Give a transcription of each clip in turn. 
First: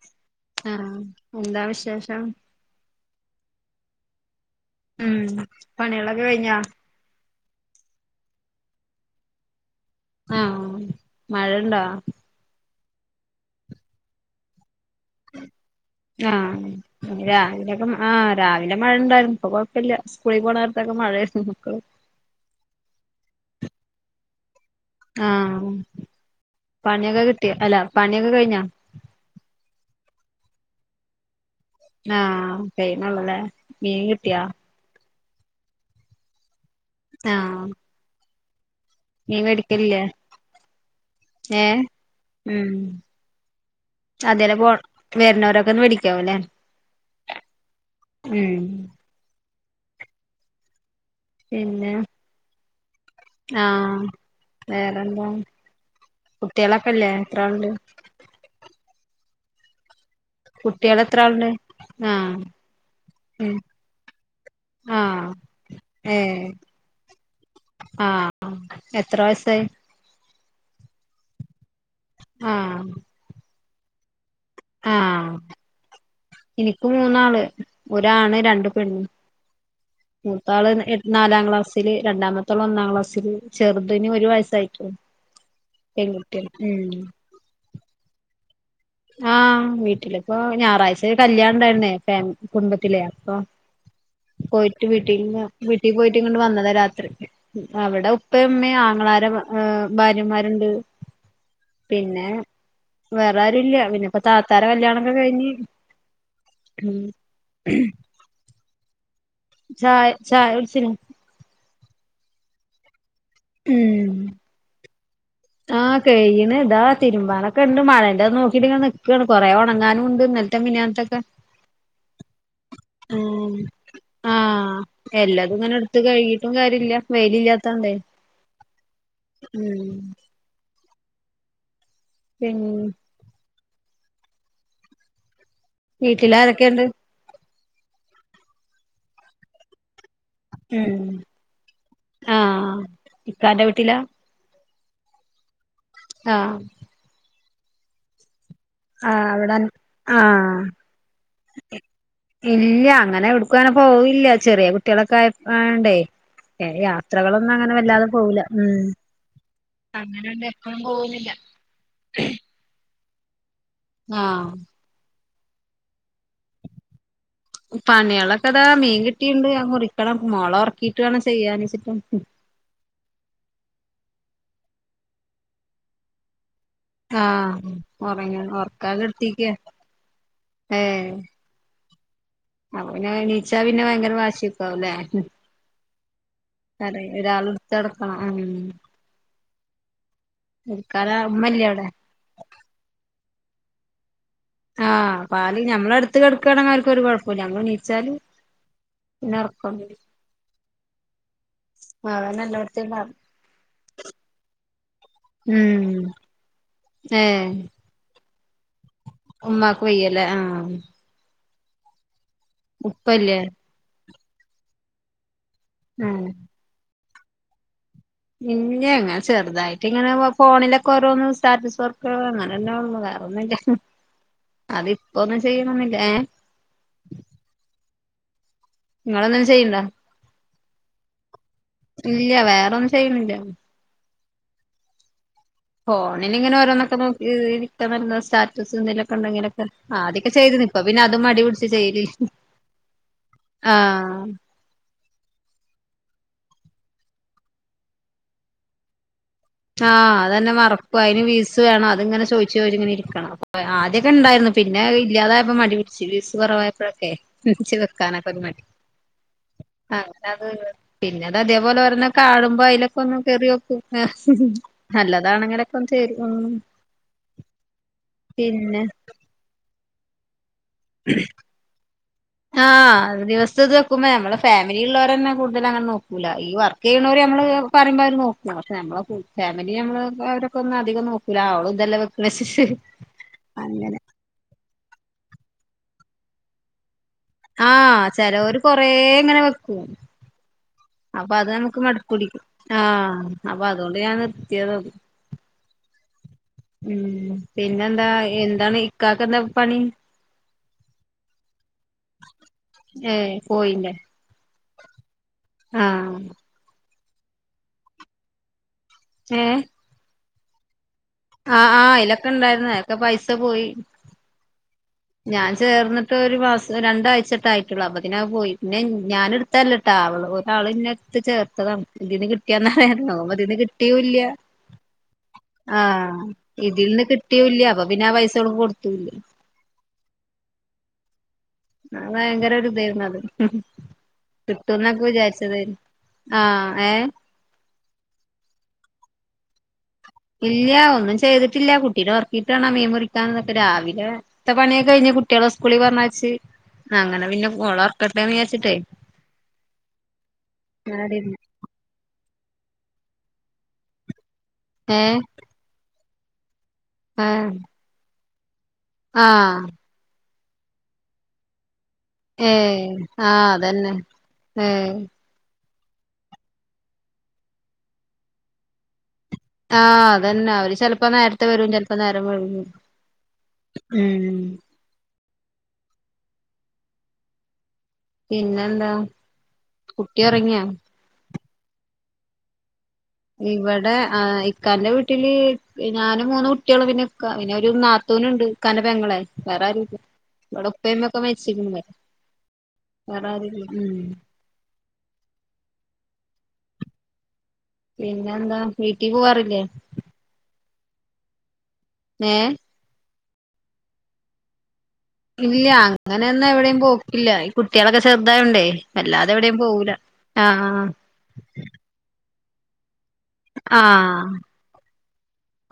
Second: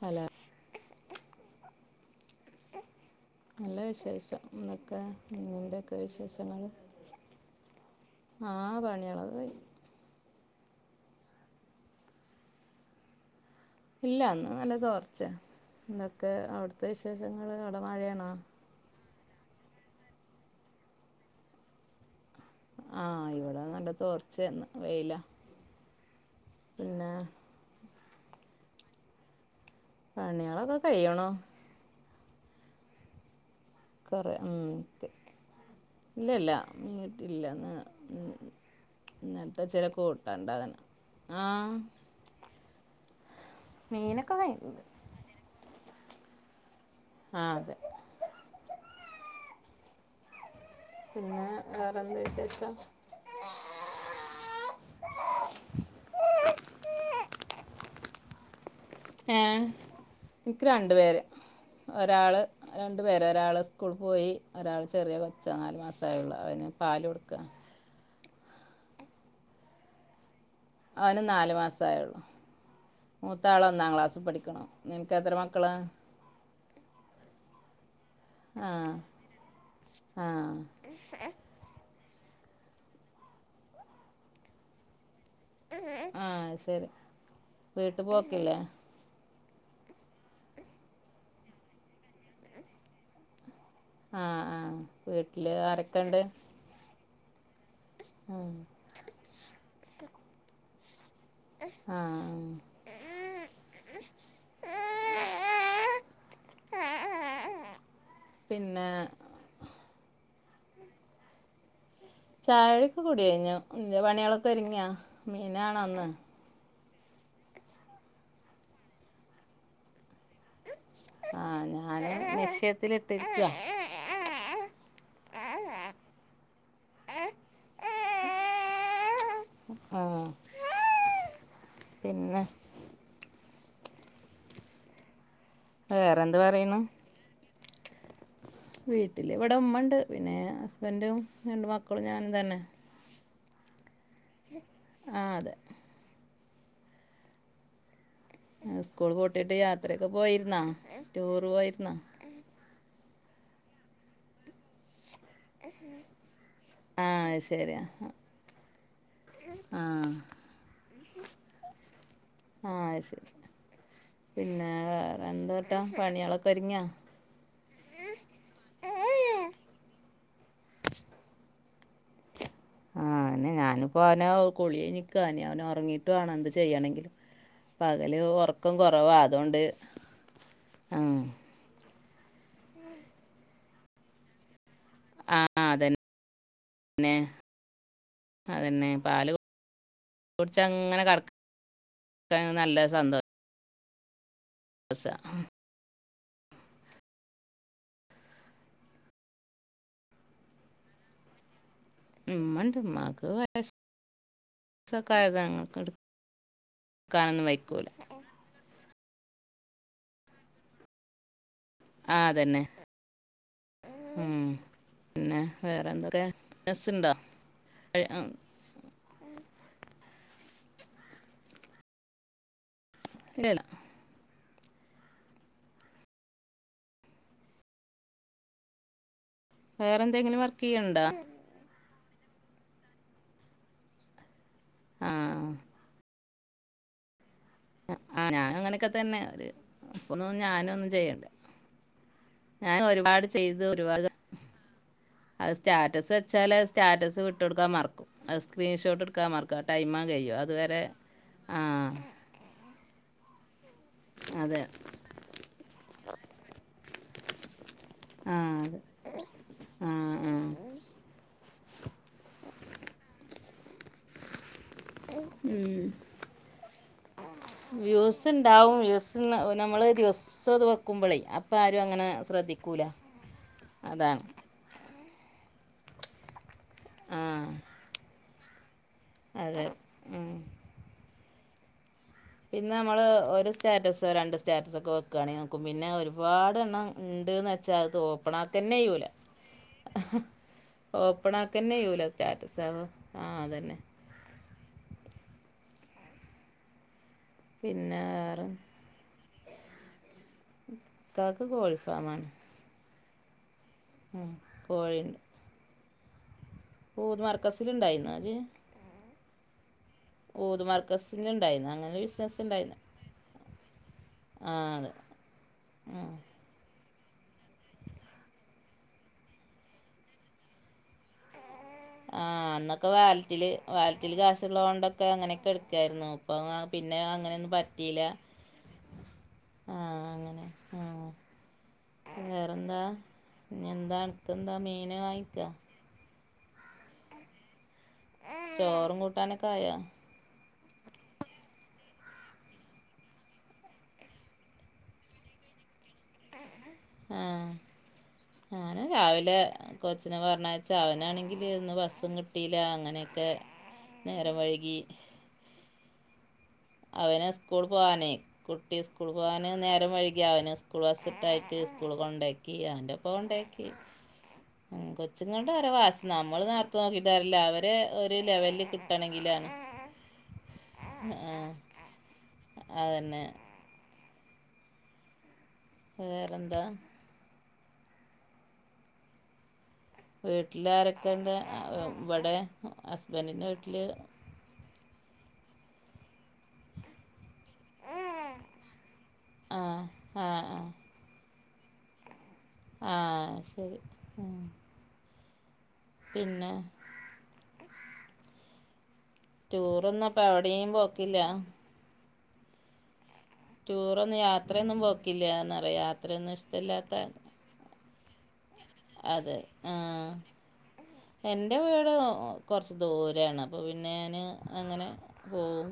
Hello ആഹ് എന്താ വിശേഷം നല്ല വിശേഷം എന്തെക്കെ ഉം നിങ്ങടെയക്കെ പണികളൊക്കെ കഴിഞ്ഞാ വിശേഷങ്ങള് ആഹ് പണിയൊക്കെ കഴിഞ്ഞ് ആഹ് മഴയുണ്ടോ ഇല്ല ഇന്ന് നല്ല തോർച്ചയാ എന്തൊക്കെ ആഹ് അവിടുത്തെ വിശേഷങ്ങള് അവിടെ മഴയാണോ ഇവിടെ മഴ ഉണ്ടായിരുന്നു ഇപ്പൊ കുഴപ്പില്ല സ്കൂളിൽ പോണ നേരത്തൊക്കെ മഴയായിരുന്നു മക്കള് ആ ഇവിടെ നല്ല തോർച്ചയാ നല്ല വെയില. ആഹ് പണിയൊക്കെ കിട്ടിയോ അല്ല പണിയൊക്കെ കഴിഞ്ഞോ? പണിയളൊക്കെ കഴിയണു. ആ കഴിയുന്നെ ഉള്ളല്ലേ. കൊറെ ഉം ഇല്ലല്ല മീൻ ആഹ് കിട്ടില്ലന്ന്. മീൻ ഇന്നലത്തെ ചെലേ മേടിക്കലില്ലേ കൂട്ടാൻ ഉണ്ടാതിന് ആ. ഏഹ് ഉം മീനൊക്കെ വരുന്ന്. വരണോരേക്ക്ന്ന് മേടിക്കാവൂലേ. ആഹ് അതെ. മ്മ്. പിന്നെ വേറെന്ത് വിശേഷം? ആ വേറെന്താ കുട്ട്യളക്കില്ലേ എത്ര ഉണ്ട്. ഏ എനിക്ക് രണ്ടു കുട്ടികൾ എത്ര പേര് ആളുണ്ട് ആഹ് ഒരാള്. രണ്ടു പേരെ ഉം ഒരാള് സ്കൂൾ പോയി ഒരാള് ചെറിയ ആഹ് കൊച്ച നാല് മാസായുള്ളൂ അവന് പാല് കൊടുക്ക. ആ എത്ര വയസായി? അവന് നാല് മാസായുള്ളൂ. ആഹ്. മൂത്താള് ഒന്നാം ക്ലാസ്സി പഠിക്കണു. ആ നിനക്ക് എത്ര മക്കളാ എനിക്ക് മൂന്നാള് ഒരാണ് രണ്ട് ആഹ് പെണ്ണ്. മൂത്താള് ആഹ് നാലാം ക്ലാസ്. രണ്ടാമത്തോള് ഒന്നാം ക്ലാസ്സില് ചെറുതിന് ഒരു വയസ്സായിട്ടുള്ളു. ആ പെൺകുട്ടിയാണ് ശരി ഉം വീട്ട് പോക്കില്ലേ? ആ വീട്ടിലിപ്പോ ഞായറാഴ്ചരു കല്യാണം ഇണ്ടായിരുന്നേ കുടുംബത്തിലെ അപ്പൊ. ആഹ് ആഹ് പോയിട്ട് വീട്ടീന്ന് വീട്ടില് വീട്ടീ ആരൊക്കെണ്ട് പോയിട്ടിങ്ങട് വന്നതാ രാത്രി. അവിടെ ആഹ് ഉപ്പമ്മേ ആങ്ങളാര ഏ ഭാര്യമാരുണ്ട്. പിന്നെ ആഹ് വേറാ രൂല്ല്യ പിന്നെ ഇപ്പ താത്താരെ കല്യാണക്കെ കയിഞ്ഞ്. പിന്നെ. ചായ, ചായ കുടിച്ചിനി. ചായൊക്കെ കൂടി കയിഞ്ഞു ഇന്റെ പണികളൊക്കെ ഒരുങ്ങിയാ. ആ മീനാണോ ഇന്ന് കയിയണ് ദാ തിരുമ്പാനൊക്കെണ്ട് മഴയണ്ട് നോക്കിയിട്ടിങ്ങനെ നിക്കാണ് കൊറെ ഒണങ്ങാനുണ്ട് ഇന്നലെ ഇന്നലത്തെ മെനിയാന്നതൊക്കെ ആഹ് ഞാന് നിശ്ചയത്തിലിട്ടിരിക്കാ ആ. ആ എല്ലതും ഇങ്ങനെടുത്ത് കഴുകിട്ടും കാര്യല്ല വെയിലില്ലാത്തോണ്ടെ. ആഹ്. പിന്നെ പിൻ വീട്ടില് വേറെന്ത് പറയണ്. ആരൊക്കെയുണ്ട് വീട്ടിലിവിടെ ഉമ്മണ്ട് പിന്നെ ഉം ഹസ്ബന്റും രണ്ട് മക്കളും ഞാനും തന്നെ. ഇക്കാൻ്റെ വീട്ടിലാ? ആഹ് അതെ. ആഹ്. ഇസ്കൂൾ ആഹ് പൂട്ടിട്ട് അവിടെ യാത്രൊക്കെ ആഹ് പോയിരുന്ന ടൂറ് പോയിരുന്ന? ഇല്ല അങ്ങനെ എവിടേക്കുങ്ങനെ പോയില്ല ചെറിയ കുട്ടികളൊക്കെ ആയ ആയോണ്ടേ ഏ ആഹ് യാത്രകളൊന്നും അങ്ങനെ ശരിയാ വല്ലാതെ പോവില്ല. മ്മ് ആഹ് അങ്ങനൊണ്ട് എപ്പം പോവുന്നില്ല. ആ ശരി പിന്നെ വേറെന്തൂട്ട പണികളൊക്കെ ഒരിങ്ങിയാ? പണികളക്കെ ദാ മീൻ കിട്ടിണ്ട് ഒരുങ്ങിയാ അത് മുറിക്കണം മോളെ ഒറക്കിട്ട് വേണം ചെയ്യാന് വെച്ചിട്ട അനെ ഞാനിപ്പ അവനെ കുളി കയിഞ്ഞ് നിക്കാ അവനിനി ഒറങ്ങിട്ടു വേണം എന്ത് ചെയ്യണെങ്കിൽ ആഹ് പകല് ഒറങ്ങ ഒറക്കം ഒറക്കാൻ കൊറവാ കെടത്തിക്ക അതൊണ്ട് ആഹ അപ്പപിന്നെ എണീച്ച പിന്നെ ഭയങ്കര വാശിക്കാവല്ലേ ആഹ ആഹ അതന്നെ അതെ ഒരാൾ എടുത്ത് നടക്കണം ഉം പാലു കുടിച്ചങ്ങനെ എടുക്കാന് ഉമ്മല്ലേ അവിടെ കെടക്കാൻ നല്ല സന്തോ ആഹ് [unintelligible] പാല് ഞമ്മളടുത്ത് കെടക്കുകയാണെ അവർക്കരു കൊഴപ്പയില്ല ഞമ്മള് ഇണ്ണീച്ചാല് പിന്നെ ഉറക്ക അതന്നെ ഇമ്മിണ്ട് എല്ലോടത്തും ഇണ്ടാവല് ഇമ്മാക്ക് വയസ്സൊക്കെ ആയതാണ് എടു ഉം ഏ ക്കാനൊന്നും വയിക്കൂലേ ഉമ്മാക്ക് വയ്യല്ലേ ആഹ ആഹ അതന്നെ ഉപ്പല്ലേ ഉം പിന്നെ വേറെ ആ എന്താക്കെയ ബസന്താ ആഹ പിന്നെ എങ്ങെ ചെറുതായിട്ട് ഇങ്ങനെ ഫോണിലൊക്കെ ഓരോന്ന് സ്റ്റാറ്റസ് വർക്ക അങ്ങനെള്ളോ വേറന്നില്ല ഇല്ല അതിപ്പോൊന്നും ചെയ്യണന്നില്ലേ ഏഹ് നിങ്ങളെന്തിലും ചെയ്യണ്ട എന്തെങ്ങിലും വർക്ക് ചെയ്യണണ്ട ഇല്ല വേറെൊന്നും ചെയ്യുന്നില്ല ആഹ ഫോണിനിങ്ങനെ ഓരോന്നൊക്കെ നോക്കി ഇ ആ ഞാൻ സ്റ്റാറ്റസ് അങ്ങനെയൊക്കെ തന്നെ ഒരു എന്തെലൊക്കെണ്ടെനിലൊക്കെ ആദ്യ അതൊക്കെ ഇപ്പൊന്നും ചെയ്ത് നി ഇപ്പൊ ഞാനൊന്നും പിന്നെ അത് ചെയ്യണ്ട മടി പിടിച്ച് ചെയ്ല് ഞാൻ ഒരുപാട് ചെയ്ത് ഒരുപാട് അത് സ്റ്റാറ്റസ് വെച്ചാല്ത് സ്റ്റാറ്റസ് വിട്ട് കൊടുക്കാൻ മറക്കും അത് സ്ക്രീൻഷോട്ട് എടുക്കാൻ മറക്കും ആ ടൈമാൻ ആഹ് കഴിയും അതന്നെ അതുവരെ മറക്കു അതിന് വീസ് ആ വേണം അത് ഇങ്ങനെ ചോദിച്ചു ചോിങ്ങനെ ഇരിക്കണം ഇൊക്കെ ഉണ്ടായിരുന്നു അതെ പിന്നെ ഇല്ലാതായപ്പോ മടി പിടിച്ചു വീസ് കുറവായപ്പോഴൊക്കെ [unintelligible] വെക്കാനക്കൊ ആ രു മടി അതെ ആ [unintelligible] ത പിന്നെട് അതേപലോരോന്ന് കാണുമോ അതിലൊക്കെ ഒന്ന് കയറിയോക്കും നല്ലതാണങ്ങനൊക്കെ [unintelligible] വ്യൂസ് ഉണ്ടാവും വ്യൂസ് നമ്മൾ ദിവസ് നക്കുമ്പോളേ അപ്പം ആരും അങ്ങനെ ശ്രദ്ധിക്കൂല ആഹ് ദിവസം ഇത് വെക്കുമ്പോ അതാണ് നമ്മളെ ഫാമിലി ഉള്ളവർ തന്നെ കൂടുതല അങ്ങനെ നോക്കൂല ഈ വർക്ക് ചെയ്യണവര് ആ നമ്മള് പറുമ്പോ അവര് നോക്ക പക്ഷെ നമ്മള അതെ ഫാമിലി നമ്മള് ഉം. അവരൊക്കെ ഒന്നും അധികം നോക്കൂല ആളും എന്തെല്ലാം പിന്നെ നമ്മൾ ഒരു സ്റ്റാറ്റസ് രണ്ട് സ്റ്റാറ്റസൊക്കെ വെക്കുകയാണെങ്കിൽ നോക്കും പിന്നെ ഒരുപാടെണ്ണം ആഹ ചിലവര് കൊറെ ചെയ്യൂല ഇങ്ങനെ വെക്കും അപ്പൊ അത് ഓപ്പണാക്കന്നെ നമുക്ക് ചെയ്യൂല മടക്ക കുടിക്കും സ്റ്റാറ്റസ് ആവോ ആ അപ്പൊ അതന്നെ അതുകൊണ്ട് ഞാൻ നിർത്തിയത ഉം പിന്നെ പിന്നെന്താ വേറെ എന്താണ് ഇക്കാക്ക എന്താ പണി ഇക്കാക്ക് കോഴിഫാമാണ് ഏഹ പോയില്ല കോഴുണ്ട് ആഹ പോഓ മർക്കസില ഉണ്ടായിരുന്നു അല് ഏഹ് ഊത് മർക്കസിന് ഉണ്ടായിരുന്നു ആഹ് ആഹ് അങ്ങനെ ബിസിന അയിലൊക്കെ ഇണ്ടായിരുന്നു ഉണ്ടായിരുന്നു അതൊക്കെ പൈസ പോയി ആഹ അത് ഞാൻ ചേർന്നിട്ട് ഒരു മാസം രണ്ടാഴ്ചട്ട ആയിട്ടുള്ളു അപ്പത്തിന് അത് പോയി പിന്നെ ഞാന ഇത്തല്ല ട്ടാ അവള് ഒരാൾ ഇന്നെ എത്ത് ചേർത്തതാണ് ഇതിന്ന് ആഹ് അന്നൊക്കെ കിട്ടിയാന്നറിയാൻ നോക്കുമ്പോ വാലറ്റില് ഇതിന്ന് വാലറ്റില് കിട്ടിയൂല്ല കാശ്ള്ളതോണ്ടൊക്കെ അങ്ങനൊക്കെ ഇടുക്കായ്രുന്നു ആഹ് അപ്പൊ പിന്നെ ഇതിൽന്ന് അങ്ങനെയൊന്നും കിട്ടിയൂല്ല അപ്പൊ പറ്റീല്ല പിന്നെ ആ പൈസ ഓൾക്ക് കൊടുത്തൂല്ല ആഹ് അങ്ങനെ ആഹ ആ ഭയങ്കര ഇതേയ്ര്ന്നത് ഇനി എന്താ അനക്കെന്താ മീൻ കിട്ടൂന്നൊക്കെ വാങ്ങിക്കാ വിചാരിച്ചതേര്ന്ന് ആഹ് ഏഹ് ചോറും കൂട്ടാനൊക്കെ ആായ ഇല്ല ഒന്നും ചെയ്തിട്ടില്ല കുട്ടീനെ ഉറക്കിയിട്ട് വേണം മീൻ മുറിക്കാൻ ന്നൊക്കെ രാവിലെ ഇ പണിയൊക്കെ കഴിഞ് കുട്ടിയാളെ സ്കൂളിൽ പറഞ്ഞയച്ച് അങ്ങനെ പിന്നെ വള ഞാന് രാവിലെ കൊച്ചിന് പറഞ്ഞാഴച്ച് അങ്ങനടിരുന്ന് അവനാണെങ്കിൽ ഇരുന്ന് ബസ്സും കിട്ടീല്ല അങ്ങനെയൊക്കെ നേരം വെഴുകി ഏഹ് അവന് ആഹ് സ്കൂൾ പോവാനെ കുട്ടി സ്കൂൾ പോകാന് ആഹ് നേരം വെഴികി അവന് സ്കൂൾ ബസ്സിട്ടായിട്ട് സ്കൂൾ കൊണ്ടാക്കി ഏഹ് അവൻന്റെ ഇപ്പ ആഹ് കൊണ്ടാക്കി അതന്നെ അ ഏഹ് അച്ച്ചും കൊണ്ട് അവരോ വാസ് നമ്മള് നേർത്ത് നോക്കിയിട്ട് കാര്യല്ല അവരെ ഒരു ലെവലിൽ കിട്ടണമെങ്കിലാണ് ആഹ് അതന്നെ അവര് ചെലപ്പോ നേരത്തെ ആഹ് വരും ചെലപ്പോ നേരം വൈകും അതന്നെ ഉം വേറെന്താ പിന്നെന്താ കുട്ടി ഒറങ്ങിയോ വീട്ടിലാരൊക്കെണ്ട് ഇവിടെ ഹസ് ഇവടെ ആ ഇക്കാന്റെ വീട്ടില് ഞാനും മൂന്ന് കുട്ടിയാളും പിന്നെക്ക പിന്നെ ഒരു നാത്തൂന് ഉണ്ട് ഇക്കാന്റെ പെങ്ങളെ വേറെ ആരു ആഹ് ആഹ് ഇവടെ ആഹ് ഉപ്പേം ഉമ്മേം ഒക്കെ മരിച്ചികണ് വേറെ ആഹ് ആരുല്ല ശരി ഇമ് ഉം പിന്നെ പിന്നെന്താ വീട്ടി പോവാറി ടൂർ ഒന്നും അപ്പ എവടിം പോക്കില്ല ഏഹ് ടൂർ ഒന്നും യാത്രയൊന്നും പോ ഇല്ല അങ്ങനെയൊന്നും എവിടേയും പോക്കില്ല കുട്ടിയാളൊക്കെ ചേർതായോണ്ടേ വല്ലാതെ അതെ എവിടെയും ആ പോകൂല ആഹ് അഹ് എൻ്റെ വീട് കൊറച്ച് ദൂരെണ് അപ്പോ പിന്നെ ഞാന് ആഹ് അങ്ങനെ പോകും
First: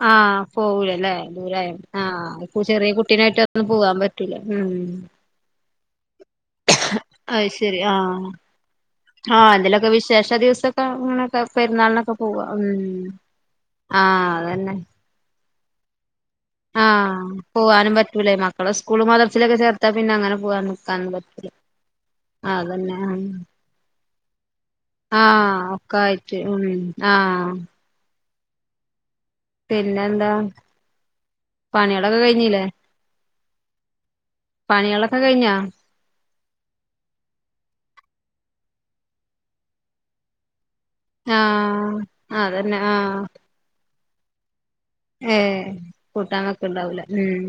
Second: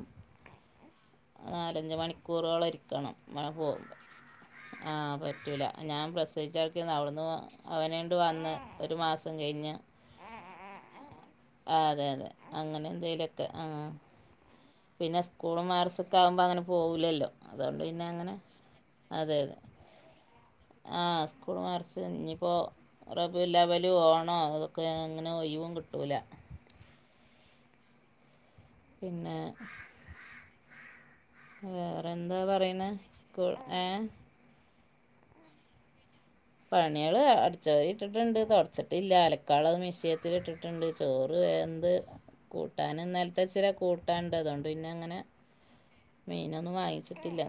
പോകൂലല്ലേ ദൂരായ ആ ഇപ്പ മണിക്കൂറോളം ചെറിയ ഇരിക്കണം കുട്ടീനെറ്റൊന്നും പോവാാൻ പറ്റൂല മം പറ്റൂല ഞൻ പ്രസവിച്ച് പിന്നെ അത് ശരി അവനെണ്ട് ആഹ് വന്ന് ഒരു മാസം ആഹ് കഴിഞ്ഞ് എന്തേലൊക്കെ വിശേഷ ദിവസൊക്കെ അങ്ങനൊക്കെ ആ അതെ പെരുന്നാളിനൊക്കെ അതെ പോവാ ഉം അങ്ങനെ എന്തേലൊക്കെ ആ ആഹ് അതന്നെ പിന്നെ സ്കൂളും മഹ്റസ്സൊക്കെ ആകുമ്പങ്ങനെ ആ പോവാനും പറ്റൂലയ് മക്കളെ സ്കൂള് അതെ മദ്രസിലൊക്കെ അതെ ചേർത്താ പിന്നെ അങ്ങനെ പോകാ ആ സ്കൂൾ മദ്രസ് ഇഞ്ഞി ഇപ്പോ റബീഉൽ അവ്വൽ ഓണോ അങ്ങനെ ഒഴിവും കിട്ടൂല മം ആ പിന്നെ പിന്നെന്താ പണികളൊക്കെ വേറെന്താ കഴിഞ്ഞില്ലേ പറയ്ണെ ക് ഏ പണിയാളൊക്കെ കഴിഞ്ഞോ പണിയാള് അടിച്ച് വാരി ഇട്ടിട്ട്ണ്ട് തൊടച്ച്ട്ടില്ല അലക്കാള്ളത് മിശ്യേത്തില് ഇട്ടിട്ട്ണ്ട് ചോറ് വെന്ത് ആഹ് അതന്നെ കൂട്ടാനും ആഹ് ഇന്നൽത്തെച്ചിനെ കൂട്ടാണ്ട് അതോണ്ട് പിന്നെ അങ്ങനെ ഏ കൂട്ടാൻ മീനൊന്നും വെക്ക്ണ്ടാവൂല വാങ്ങിച്ചിട്ടില്ല ഉം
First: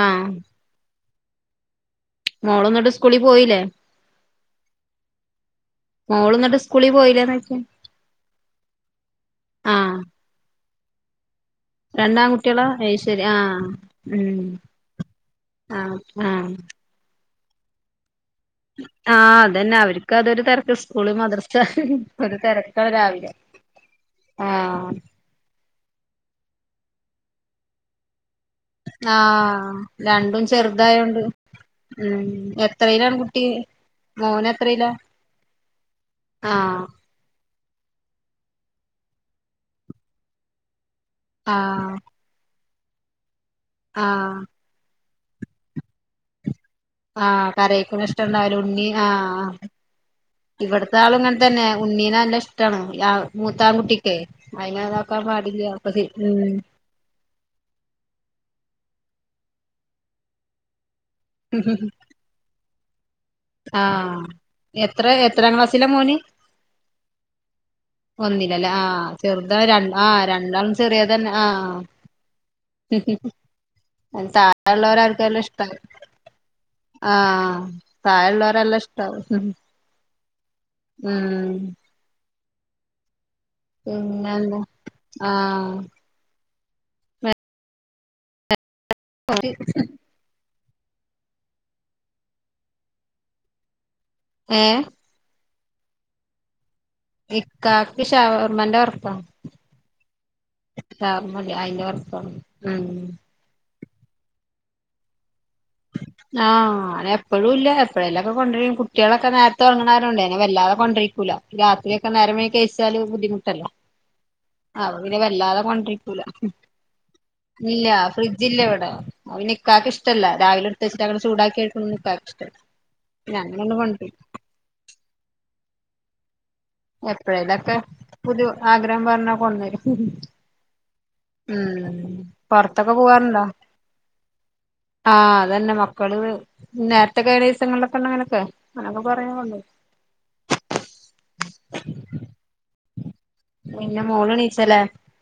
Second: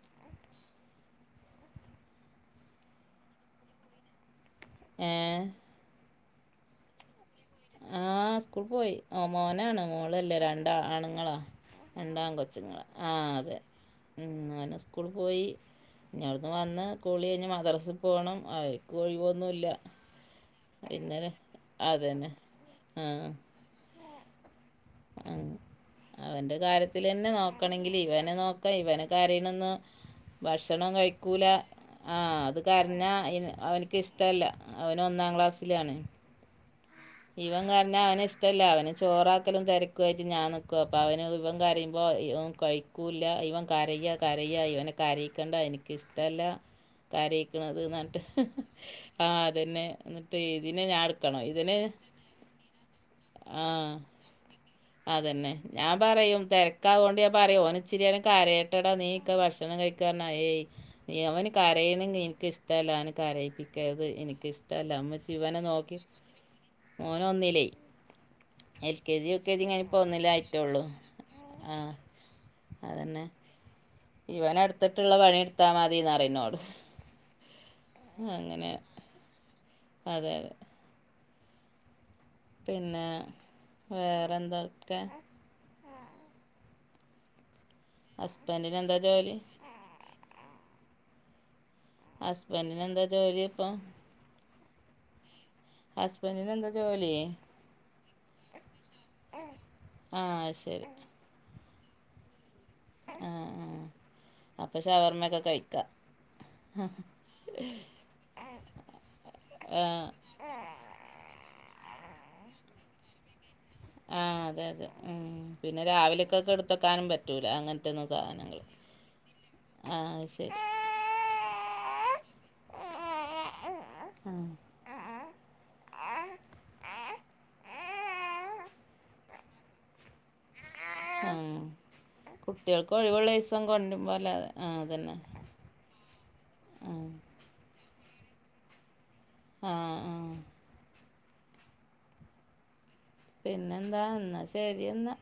ആഹ് മോള്ന്ന്ട്ട് സ്കൂളി പോയിലെ ഏഹ് മോള് ന്ന്ട്ട് സ്കൂളി പോയില്ലേന്നോയ്ക്യ ആഹ് സ്കൂൾ പോയി മോനാണ് ആഹ് മോളല്ല രണ്ട് ആണ്ങ്ങളാ രണ്ടാൺകുട്ടികളാ രണ്ടാങൊച്ച്ങ്ങളാ അയ് ശരി ആഹ് അതെ ഉം അങ്ങനെ സ്കൂൾ പോയി ആഹ് ഞവ്ട്ന്ന് ആഹ് വന്ന് കുളി കഴിഞ്ഞ് മദ്രസ് പോണം അവര്ക്കും ഒഴിവൊന്നുല്ല ക്കതൊരു തെരക്ക് സ്കൂള് മദ്രസ അതുതന്നെ ഒരു തെരക്ക ആ രാവിലെ ആഹ് ഉം അവൻ്റെ കാര്യത്തിലെന്നെ നോക്കണെങ്കില് ഇവനെ നോ ക്ക ഇവന് കരയ്ണന്ന് ആഹ് രണ്ടും ഭക്ഷണം ചെറുതായോണ്ട് കഴിക്കൂല ആ ഉം അത് കരഞ്ഞാ എത്രയിലാണ് അയ് കുട്ടി അവന് ക്കിഷ്ടല്ല മോന് എത്രയിലാ അവന് ഒന്നാം ക്ലാസ്സിലാണ് ആഹ് ഇവൻ കരഞ്ഞാ അവന് ഇഷ്ടല്ല അവന് ചോറാക്കലും തെരക്വായിട്ട് ഞാൻ നി ക്കും അപ്പവന് ഇവൻ ആഹ് കരയുമ്പോ ഒന്നും കഴിക്കൂല്ല ഇവൻ കരയ ആഹ് കരയ ഇവന് കരീക്കണ്ട ഇൻക്കിഷ്ടല്ല ആഹ് കരയിക്കണത് കരയിക്കണ ന്ന്ർഞ്ട്ട് ഇഷ്ടണ്ടാവൂല ഉണ്ണി ആ ആഹ് അതെന്നെ ന്ന്ട്ട് ഇതിനെ ഞാട്ക്കണം ഉണ്ണിനെ നല്ല ഇഷ്ടാണ് യാ മൂത്താൻകുട്ടിക്ക് അതെന്നെ ഞാൻ പറയും ഉം തെര ക്കാവോണ്ട് ഞാൻ പറിം ഓന് ഇച്ചിരിയേരം കരയെട്ടെടാ നീക്ക ഭക്ഷണം കഴിക്കാന്ന് പർഞ ഏയ് എ അവന് കരയ്ണെ ഇൻക്കിഷ്ട്ടല്ല അവന് കരയിപ്പിക്കര്ത് ആഹ് ഇൻക്കിഷ്ട്ടല്ല എത്ര മ്മച്ചി എത്രാം വനെ ക്ലാസ്സിലാ നോക്കി മോന് ഓനൊന്നിലെ ഒന്നിലല്ലേ എൽ ആഹ് കെ ജി യു കെ ചെറുതാ കേജിം കയ്ഞ് രണ്ട് പ്പൊ ആഹ് രണ്ടാളും ഒന്നിലായ്റ്റൊള്ളു ചെറിയതന്നെ ആഹ് അതെന്നെ ഇവെനെട്ത്ത്ട്ടെള്ള താഴെള്ളോരാർക്കും നല്ല ഇഷ്ടാ പണിട്ത്താ മതിന്നറിം ഇന്നോട് തായെള്ളോരെ നല്ലെഷ്ട്ടാവും ഉം അതെ അതെ ഉം പിന്നെ പിന്നെന്താ വേറെന്തൊക്കെ ആഹ് ഹസ്ബെന്റിനെന്താ [inaudible] ഹസ്ബെന്റിനെന്താ ജോലി ഇപ്പൊ ഏഹ് ഹസ്ബെന്റിനെന്താ ഇക്കാക്ക് ഷവർമെന്റെ വർക്ക ആഹ് അത് ശ ശരി [unintelligible] വർക്കാണ് ഉം ആഹ് ആഹ് അപ്പൊ ഷവർമൊക്കെ കഴ്‌ ആഹ് അയ്നെപ്പളുല്ല എപ്പഴെലൊക്കെ കൊണ്ട്രും കുട്ട്യാളൊക്കെ നേര്ത്തെ ആഹ് ഒർങ്ങ്ണാരോണ്ടെ പിന്നെ വെല്ലാതെ കൊണ്ടിരിക്കൂല രാത്രി ഒക്കെ നേരം വൈകി കയ്ച്ചാല് ബുദ്ധിമുട്ടല്ലെ ആഹ് അതെ അതെ അപൊ പിന്നെ ഉം വെല്ലാതെ പിന്നെ കൊണ്ട്രിക്കൂല രാവിലെക്കൊക്കെ എടുത്തെക്കാനും പറ്റൂല ഇല്ല അങ്ങനത്തെയൊന്നും സാധനങ്ങൾ ഫ്രിഡ്ജില്ലവടെ അത് പിന്നെ ഇക്കാക്ക് ആഹ് ഇഷ്ട്ടല്ല ശരി രാവിലെ എടുത്ത് വെച്ചിട്ട് അങ്ങട് ചൂടാക്കി ആഹ് [unintelligible] എപ്പെഴേലൊക്കെ പുതു ആഗ്രഹം പർഞ്ഞാ കൊട്ന്നെരും. ആഹ് ഉം പൊർത്തൊക്കെ കുട്ടികൾക്ക് ഒഴിവുള്ള പോവാറുണ്ടോ ദിവസം കൊണ്ടുമ്പോലതെ ആഹ് അതന്നെ ആഹ് അതെന്നെ മക്കള് ആഹ് നേരെത്തെ കേറിയ ദിവസങ്ങളിലൊക്കെ ഇണ്ടങ്കിലൊക്കെ അങ്ങെനെയൊക്കെ ആഹ് ആഹ് [unintelligible] പിന്നെന്താ ഇന്നാ ശെരി എന്നാ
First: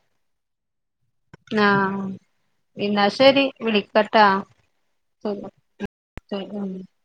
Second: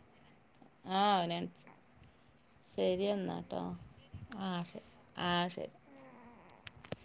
ആഹ് അവൻ എണിച്ച് ഇന്നാ ശെരി വിളിക്കാട്ടാ ആഹ് ശരി ആഹ് ശരി ശരി ഉം [unintelligible]